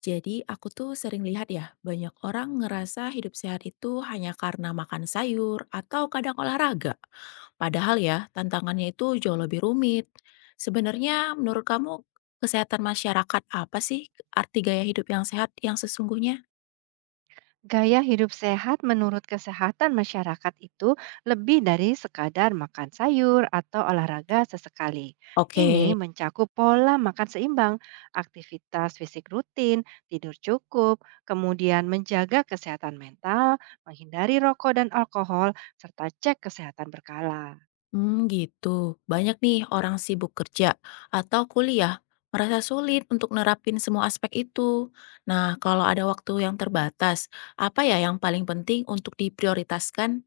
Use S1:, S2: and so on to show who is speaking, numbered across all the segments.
S1: Jadi aku tuh sering lihat ya, banyak orang ngerasa hidup sehat itu hanya karena makan sayur atau kadang olahraga. Padahal ya, tantangannya itu jauh lebih rumit. Sebenarnya menurut kamu kesehatan masyarakat apa sih arti gaya hidup yang sehat yang sesungguhnya?
S2: Gaya hidup sehat menurut kesehatan masyarakat itu lebih dari sekadar makan sayur atau olahraga sesekali.
S1: Oke,
S2: Ini mencakup pola makan seimbang, aktivitas fisik rutin, tidur cukup, kemudian menjaga kesehatan mental, menghindari rokok dan alkohol, serta cek kesehatan berkala.
S1: gitu. Banyak nih orang sibuk kerja atau kuliah merasa sulit untuk nerapin semua aspek itu. Nah, kalau ada waktu yang terbatas, apa ya yang paling penting untuk diprioritaskan.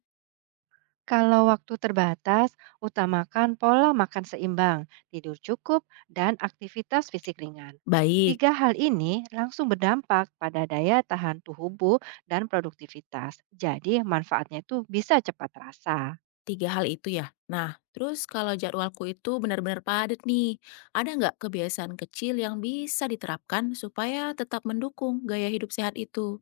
S2: Kalau waktu terbatas, utamakan pola makan seimbang, tidur cukup, dan aktivitas fisik ringan.
S1: Baik,
S2: Tiga hal ini langsung berdampak pada daya tahan tubuh dan produktivitas. Jadi, manfaatnya itu bisa cepat terasa.
S1: tiga hal itu ya. Nah, terus kalau jadwalku itu benar-benar padat nih, ada nggak kebiasaan kecil yang bisa diterapkan supaya tetap mendukung gaya hidup sehat itu?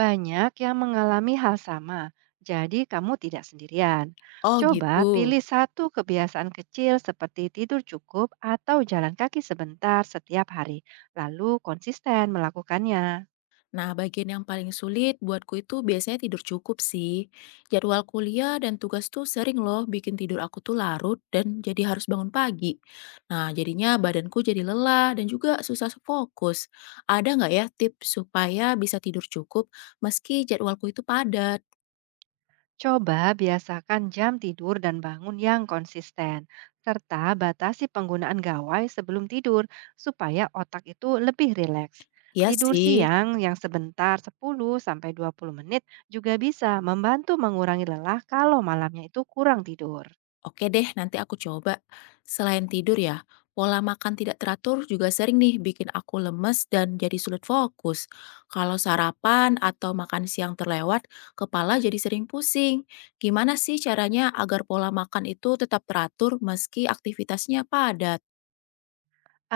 S2: Banyak yang mengalami hal sama, jadi kamu tidak sendirian.
S1: Oh
S2: Coba
S1: gitu.
S2: pilih satu kebiasaan kecil seperti tidur cukup atau jalan kaki sebentar setiap hari, lalu konsisten melakukannya.
S1: Nah, bagian yang paling sulit buatku itu biasanya tidur cukup sih. Jadwal kuliah dan tugas tuh sering loh bikin tidur aku tuh larut dan jadi harus bangun pagi. Nah, jadinya badanku jadi lelah dan juga susah fokus. Ada nggak ya tips supaya bisa tidur cukup meski jadwalku itu padat?
S2: Coba biasakan jam tidur dan bangun yang konsisten, serta batasi penggunaan gawai sebelum tidur supaya otak itu lebih rileks.
S1: Ya
S2: Tidur
S1: sih.
S2: siang yang sebentar 10-20 menit juga bisa membantu mengurangi lelah kalau malamnya itu kurang tidur.
S1: Oke deh, nanti aku coba. Selain tidur ya, pola makan tidak teratur juga sering nih bikin aku lemes dan jadi sulit fokus. Kalau sarapan atau makan siang terlewat, kepala jadi sering pusing. Gimana sih caranya agar pola makan itu tetap teratur meski aktivitasnya padat?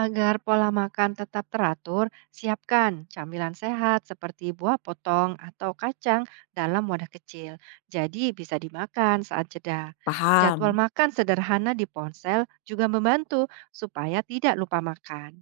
S2: Agar pola makan tetap teratur, siapkan camilan sehat seperti buah potong atau kacang dalam wadah kecil. Jadi bisa dimakan saat jeda. Jadwal
S1: Paham.
S2: makan sederhana di ponsel juga membantu supaya tidak lupa makan.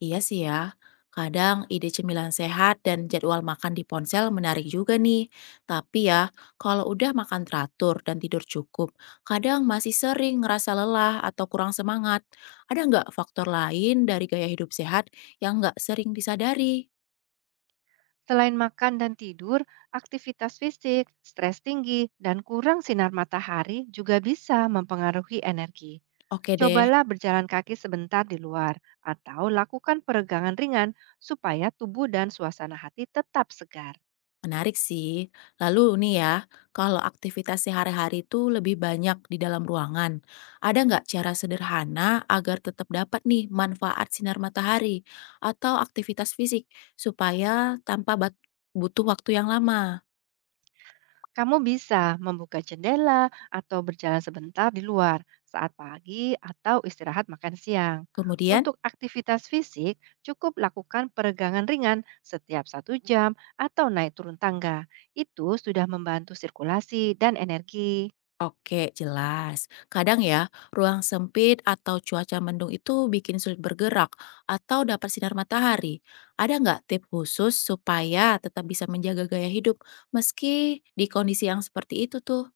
S1: Iya sih ya, kadang ide cemilan sehat dan jadwal makan di ponsel menarik juga nih. Tapi ya, kalau udah makan teratur dan tidur cukup, kadang masih sering ngerasa lelah atau kurang semangat. Ada nggak faktor lain dari gaya hidup sehat yang nggak sering disadari?
S2: Selain makan dan tidur, aktivitas fisik, stres tinggi, dan kurang sinar matahari juga bisa mempengaruhi energi.
S1: Oke deh.
S2: Cobalah berjalan kaki sebentar di luar atau lakukan peregangan ringan supaya tubuh dan suasana hati tetap segar.
S1: Menarik sih. Lalu nih ya, kalau aktivitas sehari-hari itu lebih banyak di dalam ruangan, ada nggak cara sederhana agar tetap dapat nih manfaat sinar matahari atau aktivitas fisik supaya tanpa butuh waktu yang lama?
S2: Kamu bisa membuka jendela atau berjalan sebentar di luar saat pagi atau istirahat makan siang.
S1: Kemudian,
S2: Untuk aktivitas fisik, cukup lakukan peregangan ringan setiap satu jam atau naik turun tangga. Itu sudah membantu sirkulasi dan energi.
S1: oke, jelas. Kadang ya, ruang sempit atau cuaca mendung itu bikin sulit bergerak atau dapat sinar matahari. Ada nggak tip khusus supaya tetap bisa menjaga gaya hidup meski di kondisi yang seperti itu tuh?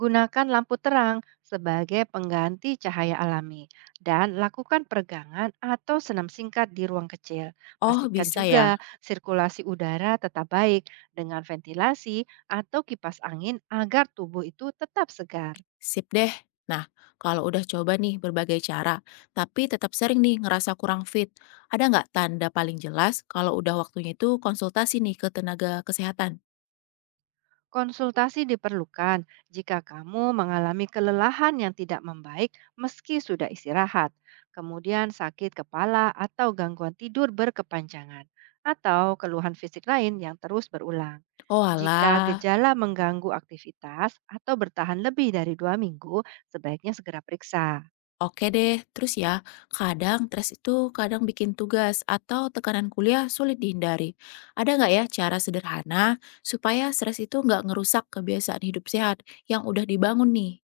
S2: Gunakan lampu terang sebagai pengganti cahaya alami dan lakukan peregangan atau senam singkat di ruang kecil.
S1: Oh,
S2: Pastikan
S1: bisa
S2: juga
S1: ya.
S2: sirkulasi udara tetap baik dengan ventilasi atau kipas angin agar tubuh itu tetap segar.
S1: Sip deh. Nah, kalau udah coba nih berbagai cara, tapi tetap sering nih ngerasa kurang fit, ada nggak tanda paling jelas kalau udah waktunya itu konsultasi nih ke tenaga kesehatan?
S2: Konsultasi diperlukan jika kamu mengalami kelelahan yang tidak membaik meski sudah istirahat, kemudian sakit kepala atau gangguan tidur berkepanjangan, atau keluhan fisik lain yang terus berulang.
S1: Oh
S2: Jika
S1: alah.
S2: gejala mengganggu aktivitas atau bertahan lebih dari 2 minggu, sebaiknya segera periksa.
S1: Oke deh, terus ya, kadang stres itu kadang bikin tugas atau tekanan kuliah sulit dihindari. Ada nggak ya cara sederhana supaya stres itu nggak ngerusak kebiasaan hidup sehat yang udah dibangun nih?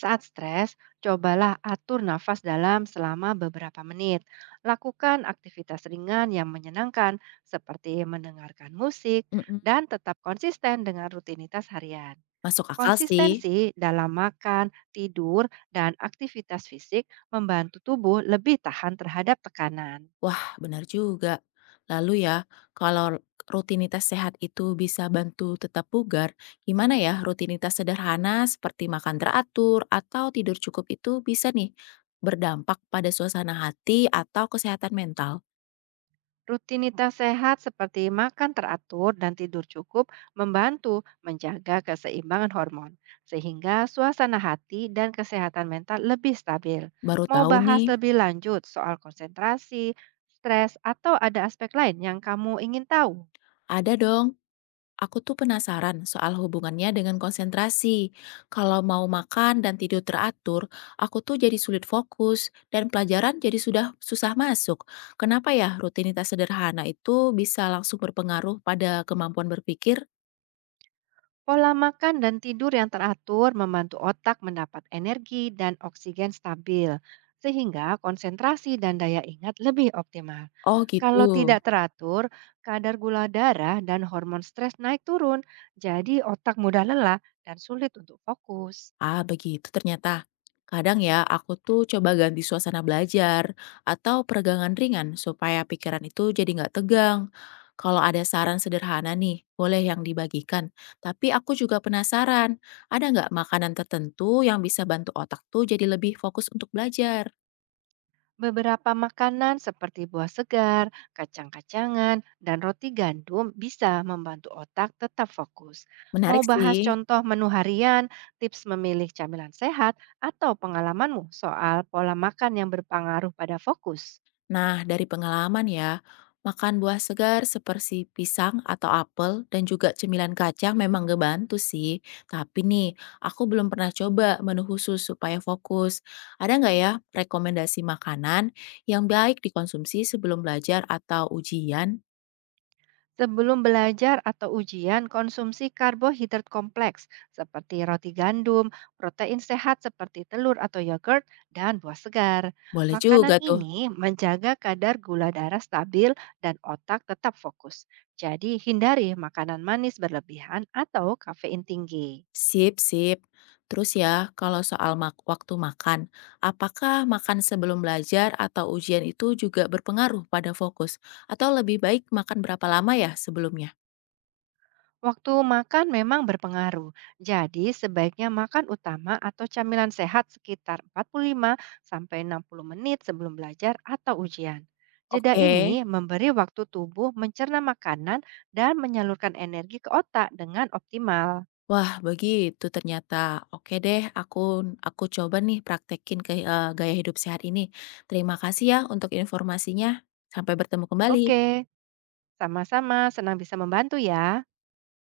S2: Saat stres, cobalah atur nafas dalam selama beberapa menit. Lakukan aktivitas ringan yang menyenangkan, seperti mendengarkan musik,
S1: Mm-mm.
S2: dan tetap konsisten dengan rutinitas harian.
S1: Masuk akal sih.
S2: Konsistensi dalam makan, tidur, dan aktivitas fisik membantu tubuh lebih tahan terhadap tekanan.
S1: Wah, benar juga. Lalu ya, kalau rutinitas sehat itu bisa bantu tetap bugar, gimana ya rutinitas sederhana seperti makan teratur atau tidur cukup itu bisa nih berdampak pada suasana hati atau kesehatan mental?
S2: Rutinitas sehat seperti makan teratur dan tidur cukup membantu menjaga keseimbangan hormon, sehingga suasana hati dan kesehatan mental lebih stabil.
S1: Baru
S2: Mau
S1: tahu
S2: bahas
S1: nih.
S2: lebih lanjut soal konsentrasi, stres, atau ada aspek lain yang kamu ingin tahu?
S1: Ada dong. Aku tuh penasaran soal hubungannya dengan konsentrasi. Kalau mau makan dan tidur teratur, aku tuh jadi sulit fokus dan pelajaran jadi sudah susah masuk. Kenapa ya rutinitas sederhana itu bisa langsung berpengaruh pada kemampuan berpikir?
S2: Pola makan dan tidur yang teratur membantu otak mendapat energi dan oksigen stabil, sehingga konsentrasi dan daya ingat lebih optimal.
S1: Oh gitu.
S2: Kalau tidak teratur, kadar gula darah dan hormon stres naik turun, jadi otak mudah lelah dan sulit untuk fokus.
S1: Ah, begitu ternyata. Kadang ya, aku tuh coba ganti suasana belajar atau peregangan ringan supaya pikiran itu jadi nggak tegang. Kalau ada saran sederhana nih, boleh yang dibagikan. Tapi aku juga penasaran, ada nggak makanan tertentu yang bisa bantu otak tuh jadi lebih fokus untuk belajar?
S2: Beberapa makanan seperti buah segar, kacang-kacangan, dan roti gandum bisa membantu otak tetap fokus. Mau
S1: Menarik
S2: bahas
S1: sih.
S2: contoh menu harian, tips memilih camilan sehat, atau pengalamanmu soal pola makan yang berpengaruh pada fokus?
S1: Nah, dari pengalaman ya, makan buah segar seperti pisang atau apel dan juga cemilan kacang memang ngebantu sih. Tapi nih, aku belum pernah coba menu khusus supaya fokus. Ada nggak ya rekomendasi makanan yang baik dikonsumsi sebelum belajar atau ujian?
S2: Sebelum belajar atau ujian, konsumsi karbohidrat kompleks seperti roti gandum, protein sehat seperti telur atau yogurt, dan buah segar.
S1: Boleh
S2: Makanan
S1: juga tuh.
S2: ini menjaga kadar gula darah stabil dan otak tetap fokus. Jadi, hindari makanan manis berlebihan atau kafein tinggi.
S1: Sip, sip. Terus ya, kalau soal waktu makan, apakah makan sebelum belajar atau ujian itu juga berpengaruh pada fokus? Atau lebih baik makan berapa lama ya sebelumnya?
S2: Waktu makan memang berpengaruh. Jadi sebaiknya makan utama atau camilan sehat sekitar 45 sampai 60 menit sebelum belajar atau ujian. Jeda
S1: Oke.
S2: ini memberi waktu tubuh mencerna makanan dan menyalurkan energi ke otak dengan optimal.
S1: Wah, begitu ternyata. Oke deh, aku coba nih praktekin gaya hidup sehat ini. Terima kasih ya untuk informasinya. Sampai bertemu kembali.
S2: Oke, sama-sama senang bisa membantu ya.